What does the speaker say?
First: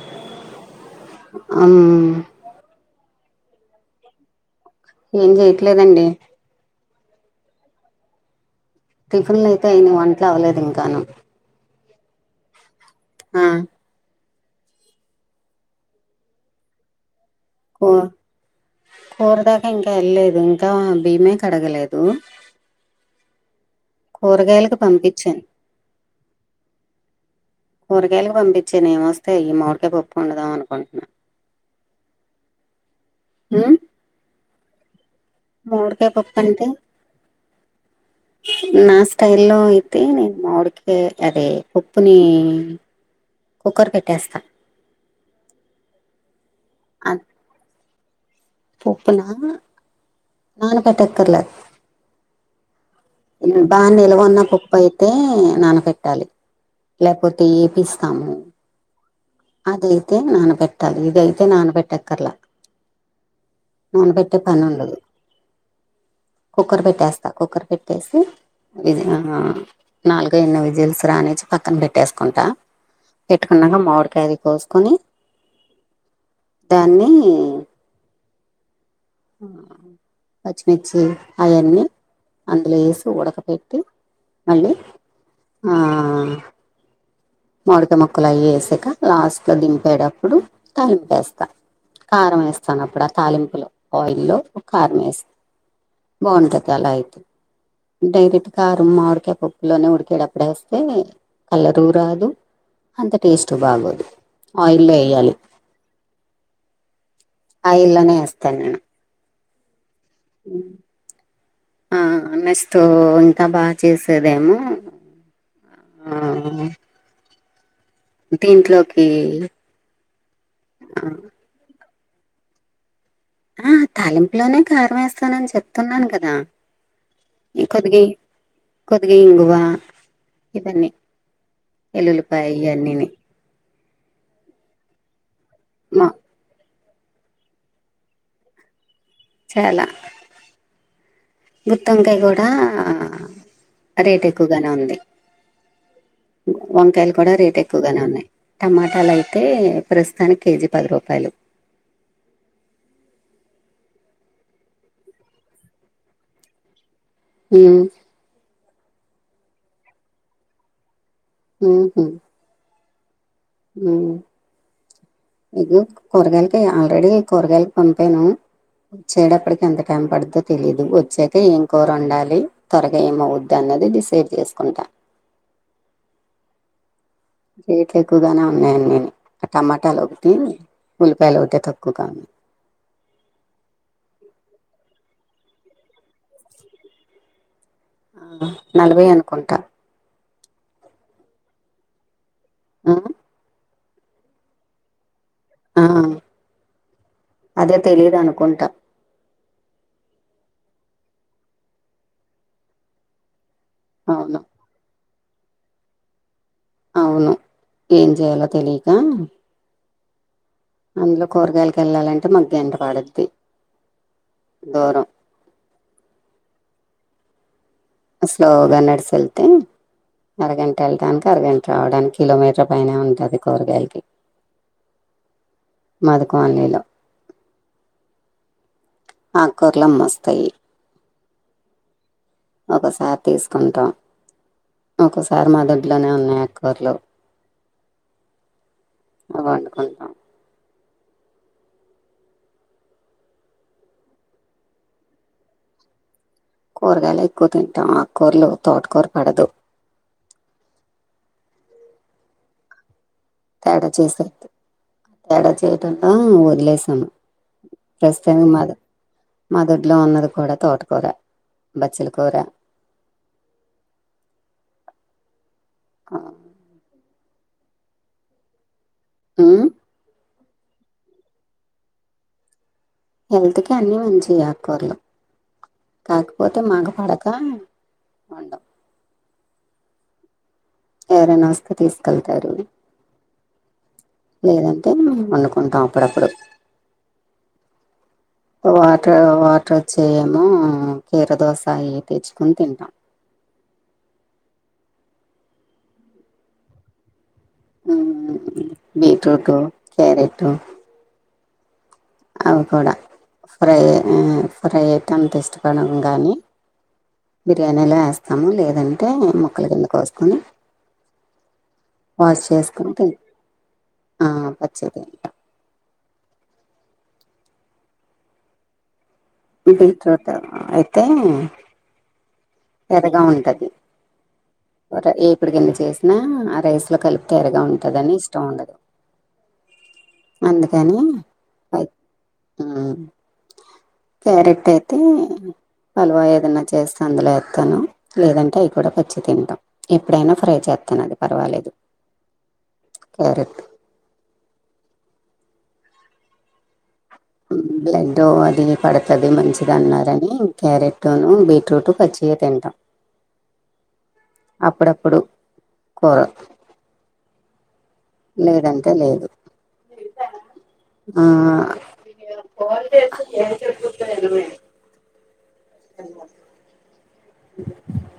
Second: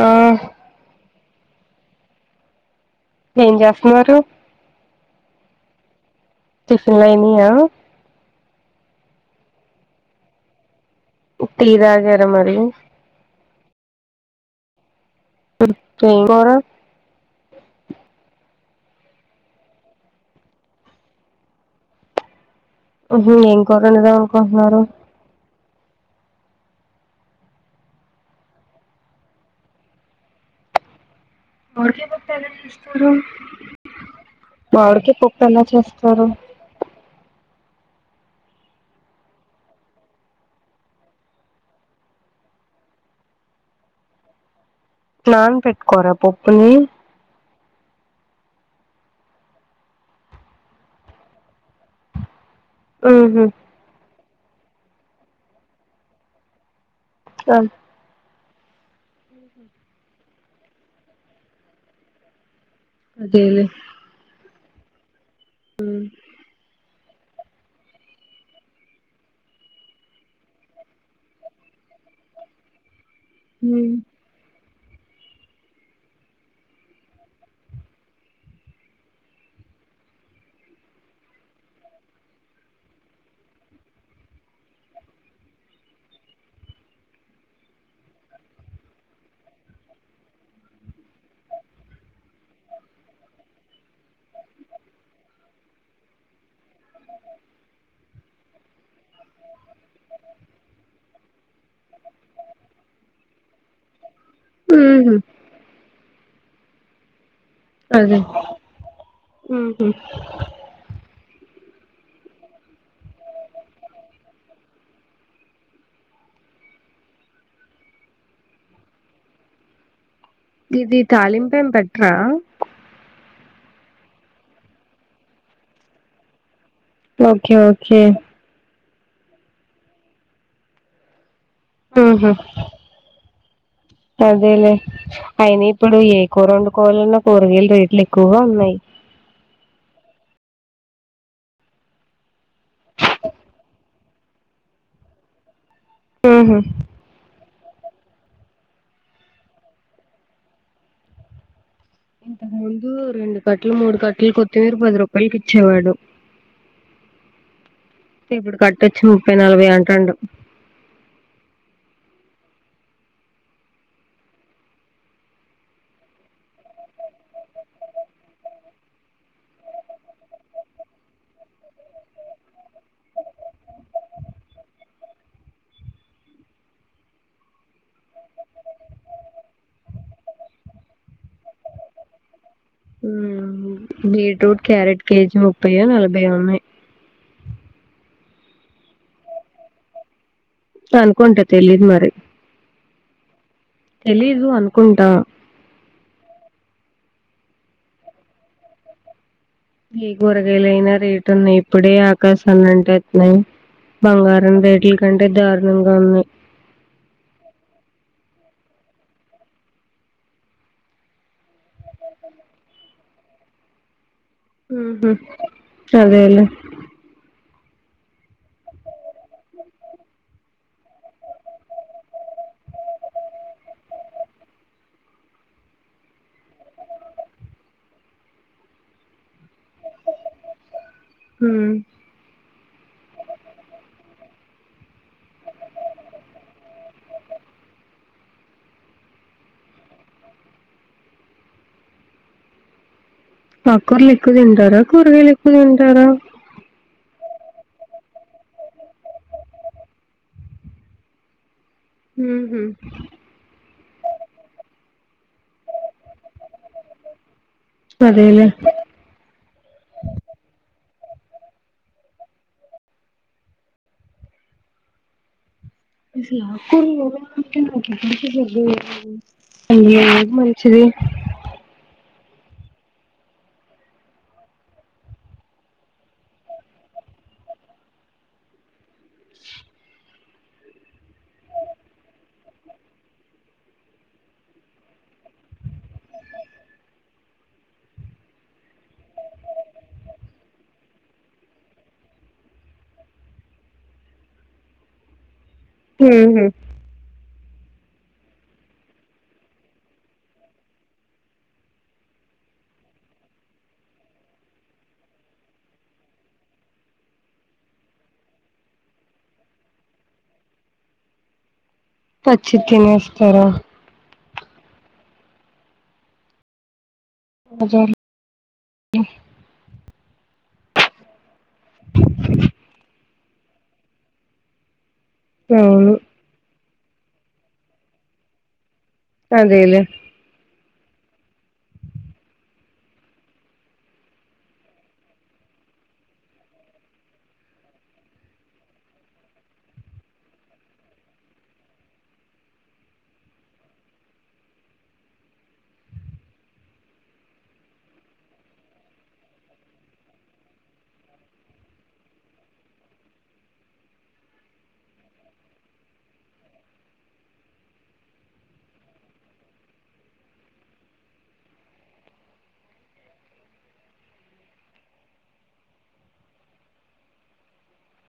ఆ ఉమ్ ఏం చేస్తన్నారు ఏం జెయట్లేదండి టిఫిన్లయియా టిఫిన్లు అయితే అయినాయి వంటలు అవ్వలేదు ఇంకాను టీ తాగారా మరి? ఆ ఇంకోరు కు కూరదాకా ఇంకా వెళ్ల్లేదు ఇంకా బియ్యమే కడగలేదు ఏం కూర వండుదాం కూరగాయలకు అనుకుంటున్నారు పంపించాను కూరగాయలకు పంపించాను ఏమొస్తే అయ్యి మామిడికాయ పప్పు వండుదాం అనుకుంటున్నా మామిడి కాయ్ పప్పు ఎలా చేసుకోవడం ఉమ్ మామిడికాయ పప్పు ఎలా మామిడికాయ చేసుకోవడం పప్పు అంటే నా స్టైల్లో అయితే నేను మామిడికాయ్ అదే పప్పుని కుక్కర్ పెట్టేస్తా నాన్ పెట్టుకోరా పప్పుని పప్పు నా నాన పెట్టక్కర్లే ఉహు ఉమ్ బా నిలవొన్న పప్పు అయితే నానపెట్టాలి లేకపోతే ఆ ఏపిస్తాము అదయితే నానబెట్టాలి ఇదయితే నానబెట్టక్కర్లా అదే నానబెట్టే పని ఉండదు కుక్కర్ పెట్టేస్తా కుక్కర్ పెట్టేసి విజిల్ నాలుగయినా విజుల్స్ రానిచ్చి పక్కన పెట్టేసుకుంటా పెట్టుకున్నాక మామిడికాయది కోసు కుని దాన్ని పచ్చిమిర్చి అయన్ని అందులో వేసి ఉడకపెట్టి మళ్ళీ ఆ మూడికాయ్ ముక్కలు అయి వేసాక లాస్ట్లో దింపేటప్పుడు కలిపేస్తా కారం వేస్తాను అప్పుడు ఆ తాలింపులో ఆయిల్ లో కారం వేస్త బాగుంటది అలా అయితే డైరెక్ట్గా మామిడికాయ్ పప్పులోనే ఉడికేటప్పుడే వేస్తే కలరు రాదు అంత టేస్ట్ బాగోదు ఆయిల్లో ఉహు వేయాలి ఆయిల్లోనే వేస్తా నేను ఉహూ ఉమ్ ఆ నెస్తో ఇంకా బాగా చేసేదేమో ఆ దీంట్లోకి ఇది తాలింపు ఏం పెట్టరా ఆ తాలింపులోనే కారం వేస్తానని చెప్తున్నాను కదా ఓకే ఈ కొద్దిగా ఓకే కొద్దిగా ఇంగువ ఇవన్నీ ఎల్లులిపాయ ఇవన్నిని అదేలేే అయిన ఇప్పుడు మా ఏ కూర వ కోలన్న కూరగాయలు రేట్లు ఎక్కువగా ఉన్నాయి చాలా గుత్తివంకాయ గూడా రేట్ ఎక్కువగానే ఉంది. ఉహు వంకాయలు కూడా రేట్ ఎ ఎక్కువగానే ఉన్నాయి టమాటాలైతె ప్రస్తుతానికి కేజీ పది రూపాయలు ఇంతకు ముందు రెండు కట్టలు మూడు కట్టలు కొత్తిమీర పది రూపాయలకి ఇచ్చేవాడు ఉమ్ తెచ్చి ముప్పై నలభై అంటాండు ఉ హు ఉమ్ ఇగొ కూరగాయలకి ఆల్రెడీ కూరగాయలకి పంపాను వచ్చేటప్పటికి ఎంత టైం పడందో తెలీదు వచ్చాక ఏం కూర ఉండాలి త్వరగా ఏమౌవద్దని మది డిసైడ్ చేసుకుంటా రేట్లు ఎక్కువగానే ఉన్నాయన్నాను ఆ టమాటాలు ఒకటి ఉల్లిపాయలు ఓటే తక్కువగా ఉన్నాయి ఉమ్ బీట్రూట్ క్యారెట్ కేజీ ముప్పయ్యే నలభైయ్యే ఉన్నాయి నలభై అనుకుంటా అనుకుంట తెలీదు మరి ఆ తెలీదు అనుకుంటా ఆ అదే తెలిదనుకుంటా ఏ కూరగాయలుయినా రేటు ఉన్నాయి ఇప్పుడే ఆకాశాన్ని అంటేత్తున్నాయి. అవును బంగారం రెట్ల కంటే దారుణంగా ఉన్నాయి. అవును ఏం చేయాలో తెలియక అందులో కూరగాయలలకు వెళ్ళాలంటే నాకు గంట పడుద్ది. ఉ దూరం హు సరేలే స్లోగా నడిసేల్తే అరగంట వెళ్ళడానికి అరగంట రావడానికి కిలోమీటర్ పైనే ఉంటది కూరగాయలకి మాది కాలనీ లో ఆకూరలు అమ్మోస్తాయి. ఒకసారి తీసుకుంటాం ఒకసారి మా దొడ్లోనే ఉన్నాయి ఆకూరలు వండుకుంటాం ఆకూరలు ఎక్కువ తింటారా కూరగాయలు ఎక్కువ తింటారా కూరగాయలే ఎక్కువ తింటాం ఆకూరలు తోటకూర పడదు ఉ హు తేడా చేసేద్ది తేడా చేయటంలా వదిలేసాము అదేలే ప్రస్తుతనికి మాది మాదొడ్లో ఉన్నది కూడా తోట కూర బచ్చల కూర అసలు ఆకూరలు [unintelligible] చూవి హెల్త్ కి అన్ని మంచివె ఆకూరలు కాకపోతే మాకు పడక వండము. ఎవరైన వస్తే తీసుకెళ్తారు. లేదంటే మేం వండుకుంటాం అప్పుడప్పుడు వాటర్ వాటర్ వచ్చఏమో కీర దోస అయి తెచ్చుకని తింటాం ఉమ్ హు ఆ ఆ ఆ బీట్రూట్, క్యారెట్టు అవి కూడా ఫ్రై ఐ ఫ్రై అయితెంతష్టపడం గానీ బిర్యానీలో ఏస్తాము లేదంటే మొక్కల కింద కోసుకొని వాష్ పచ్చిది చేసుకున్ తిన్ తినేస్తారు ఆ పచ్చియే తింటాం. [inaudible] న్తర్త అయితే ఎర్రగా ఉంటది ఎప్పుడికైనా అవును చేసినా రైస్ గ కలుప్తరగా ఉంటందిని ఇష్టం ఉండదు అదేలే అందుకని అద్ ఆ క్యారెట్టయితే హలువా ఏదన్నా చేస్తే అందులో ఎత్తాను లేదంటే అయి కూడా పచ్చియే తింటాం ఎప్పుడైనా ఫ్రై చేత్ కనది పర్వాలేదు క్యారెట్ హ్మ్ బ్లెడ్ అది పడతది మంచిదన్నారని క్యారెట్ను బీట్రూట్ పచ్చియే తింటాం. అప్పుడప్పుడు కూర లేదంటే లేదు ఆ ఇయాలా కాల్ చేసింది [unintelligible] ఆయమ్మాయి [inaudible]